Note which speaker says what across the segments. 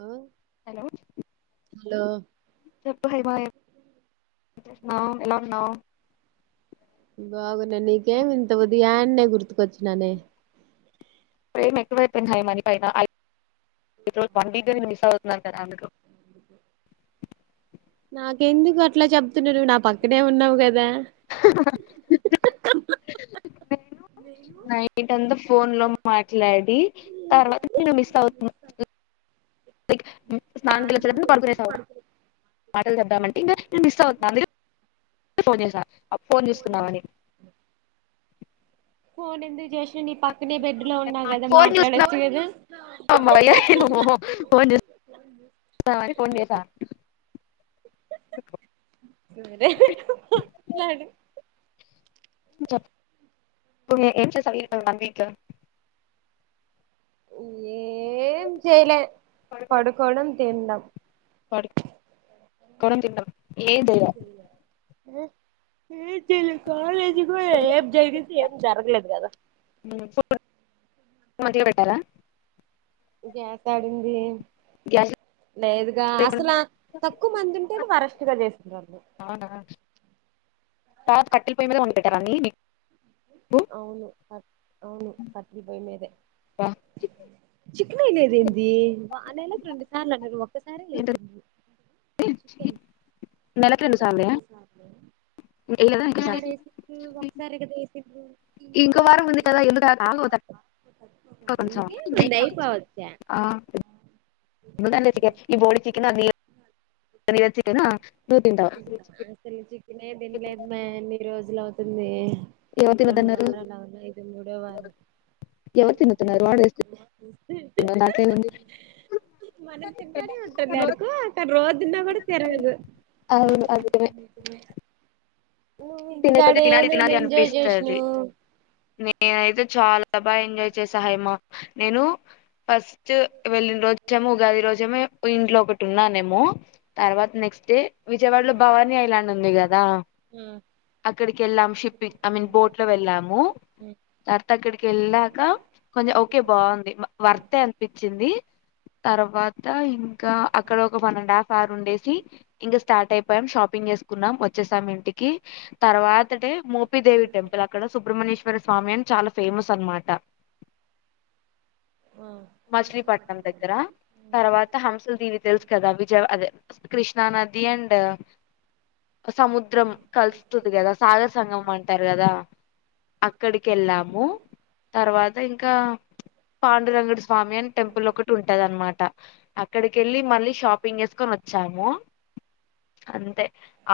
Speaker 1: hello
Speaker 2: hello
Speaker 1: hello
Speaker 2: చెప్ప హమా ఎలా ఉన్నావు
Speaker 1: బాగున్నా నీకేమి ఇంత ఉదగాన్నే గుర్తుకొచ్చిననే
Speaker 2: ప్రేమ ఎకువై హై మని పైనా ఇప్పు పం మిస్తున్నా కద
Speaker 1: నాకెందుకు అట్లా చెప్తున్నా నువ్వు నా పక్కనేే ఉన్నావు కదా
Speaker 2: నేను నైట్ అంతా ఫోన్ లో మాట్లాడి తర్వాత నను మిస్ అవుతున్నా నగుల చ పార్కునేస మాటలు చెద్దామంటే నేను మిస్ అవుతుాను అందు ఫోన్ చేసా ఫోన్ చేస్తున్నామని
Speaker 1: ఫోన్ ఎందుకు చేసిన నీ పక్క న బెడ్ లో ఉన్నా కదా మాట్లాడొచ్చు కదా
Speaker 2: అమ్ వయ్యనున్ ఫన్ చేస
Speaker 1: సరను
Speaker 2: ఎంది
Speaker 1: ఏం చేయలే పడుకోడం తింటం
Speaker 2: కొరంతంటం ఏద
Speaker 1: మ్మ్ తెలు [unintelligible] ఇప్పుడు ఏం జరిగింది
Speaker 2: చేయలే
Speaker 1: ఏం జరగలేదు కదా
Speaker 2: [unintelligible] పెట్టాలా
Speaker 1: గ్యాస్ యాడుంది
Speaker 2: గ్యాస్
Speaker 1: లేదుగా అసలు
Speaker 2: లేకుండా
Speaker 1: ఆ ఎక్కువ మంది ఉంటే వరస్టుగా చేస్తారు
Speaker 2: అవునా తా కట్టెల పొయ్యి మీద వండి పెట్టేదాన్ని
Speaker 1: అవునా అవును కట్టెల పొయ్యి మీదే
Speaker 2: బా
Speaker 1: చిట్నీ ఈలేదెంది వానలు రెండు సార్లు అన్నారు ఒక్కసారే
Speaker 2: ఏంటది
Speaker 1: చేసింది చికెన్ నెలకి రెండు సార్లు
Speaker 2: వేయలేదా ఇంకో సారి ఇంకో వారం
Speaker 1: [inaudible]
Speaker 2: ఉంది కదా ఎందుకు ఆ- ఆగు తక్కువ కొంచెం
Speaker 1: [inaudible]
Speaker 2: [unintelligible] ఈ బోడి చికన్ అది నీరజ్ చికెన్ నువ్వు తింటావు
Speaker 1: అసలు చికనే తినలేదు మ ఎన్ని రోజులువు ంది
Speaker 2: ఎవరు
Speaker 1: రెండు
Speaker 2: తినొద్దన్నారు
Speaker 1: వారలున్నా ఇద మూడో వారం
Speaker 2: ఎవరు తినతున్నారు [inaudible]
Speaker 1: మనం తింటనే ఉంటులే అడుకు అక్కడ రోజున్నా కూడా తిరగదు
Speaker 2: అవును [inaudible]
Speaker 1: నువ్వు
Speaker 2: తిన
Speaker 1: ఇంటికాడ
Speaker 2: తినాల తినాలీ
Speaker 1: ఏమేమి
Speaker 2: తినాలి
Speaker 1: ఎంజాయ్
Speaker 2: అనిపిస్తది
Speaker 1: చేసినవ్
Speaker 2: చాలా బా ఎంజాయ్ చేసా హైమా నేను ఫస్ట్ వెళ్ళిన రోజేమో గానీ ఈ రోజేమో ఇంట్లో ఒకటి ఉన్నానేమో తర్వాత నెక్స్ట్ డే విజయవాడలో భవానీ ఐలాండ్ ఉంది కదా
Speaker 1: ఆ
Speaker 2: అక్కడికి వెళ్ళాం షిప్పింగ్ ఐ మీన్ బోట్ లో వెళ్ళాము [unintelligible] అక్కడికి వెళ్ళాక కొంచెం ఓకే బాగుంది వర్తే అనిపించింది తర్వాత ఇంకా అక్కడ ఒక వన్ అండ్ హాఫ్ అవర్ ఉండేసి ఇంకా స్టార్ట్ అయిపోయాం షాపి పింగ్ చేసుకున్నాం వచ్చేసామ్ ఇంటికి తర్వాతే మోపిదేవి టెంపుల్ అక్కడ సుబ్రహమన్యే ్వర స్వామీ అని చాలా ఫేమస్ అనమాట
Speaker 1: ఆ
Speaker 2: మచిలీపట్నం దగ్గర తర్వాత హంసల్ దీవి తెలుసు కదా విజయ్ అదే క్రిష్ణా నది అండ్ సముద్రం కలుస్తుంది కదా సాగర సంగమం అంటారు కదా అక్కడికి వెళ్ళాము తర్వాత ఇంకా పాండురంగడు స్వామి అని టెంపుల్ ఒకటి ఉంటుదనమాట ఇక్కడికి వెళ్ళి మళ్ళీ షాపింగ్ చేసుకొని వచ్చాము అంతే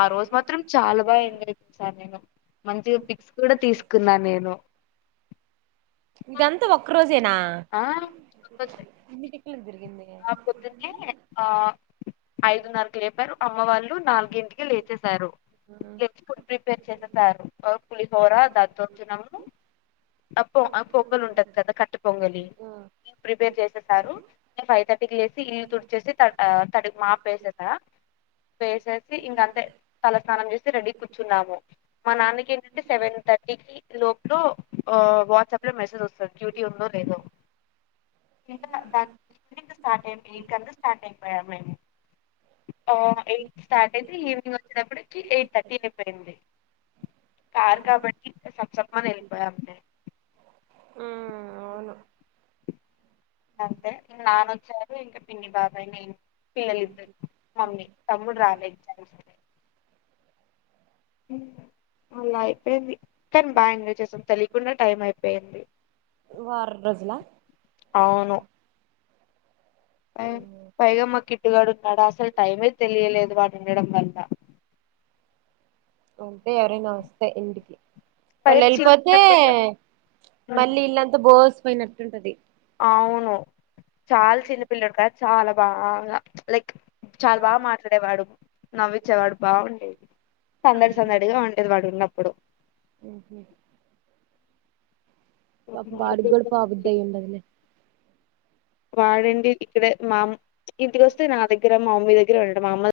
Speaker 2: ఆ రోజు మాత్రం చాలా [unintelligible] మంచిగా పిక్స్ కూడా తీసుకున్నా నేను
Speaker 1: ఇదంతా ఒక్క రోజేనా
Speaker 2: ఆ రోజే
Speaker 1: తిక్కులకు తిరిగింది
Speaker 2: ఆ పొద్దున్నే ఆ ఐదున్నరకు లేపారు అమ్మ వాళ్ళు నాలుగింటికి లేచసారు లే ఫుడ్ ప్రిపేర్ చేసేస్తారు పులిహోర దద్దోజనం ఆ పొ ఆ పొంగలి ఉంటది కదా కట్టె పొంగలి ప్రిపేర్ చేసింటారు ఫైవ్ థర్టీకి లేసి ఇల్లు తుడిచేసి త తడి మాపేసేసా వేసేసి ఇంకంతే తలస్నానం చేసి రెడీగా కూర్చున్నాము మా నాన్నకి ఏంటంటే సెవెన్ థర్టీ లోపలో వాట్సాప్ లో మెసేజ్ వస్తంది డ్యూటీ ఉందో లేదో ఇంకా దా స్ార్ అయిపో ఇంకా స్టార్ట్ అయిపోయా మే ఎయిట్ స్టార్ట్ అయితే ఈవినింగ్ వచ్చేటప్పటికి ఎయిట్ థర్టీ అయిపోయింది కారు కాబట్టి సప్సప్పని వెళ్ళిపోయాం మేము
Speaker 1: ఆ అవును
Speaker 2: అంతే నాన్న వచ్చారు ఇంకా పిన్ని, బాబాయ్, నేను పిల్లలిద్దరు మమ్మీ, తమ్ముడు రాలే ఎగ్జామ్స్ అని మ్మ్ అలా అయిపోయింది కానీ బాగా ఎంజాయ్ చేసాం తెలియకుండా టైం అయిపోయింది
Speaker 1: ప్రజ్లా
Speaker 2: అవును పై పైగా మా కిట్టుగాడు ఉన్నాడు అసలు టైమే తెలియలేదు పాటుడంం వంద
Speaker 1: అంతే ఎరే న వస్తే ఇంటికి వాళ్ళు
Speaker 2: పైగా చిన్న
Speaker 1: వెళ్ళిపోతే
Speaker 2: పిల్లోడు
Speaker 1: మళ్ళీ ఇల్లంతా బోసపోయినట్టుంటది
Speaker 2: అవును చాలా చిన్న పిల్లడు కదా చాలా బాగా లైక్ చాలా బాగా మాట్లాడేవాడు నవ్వించేవాడు బాగుండేది సందడి సందడిగా ఉండేది వాడు ఉన్నప్పుడు
Speaker 1: అహ వాడిగ కూడా
Speaker 2: పాడు
Speaker 1: పావుద్ద్దయిండదిలే
Speaker 2: వాడండి ఇక్కడ మా ఇంటికి వస్తే నా దగ్గర మా అమ్మ దగ్గర ఉండండి మామ్మ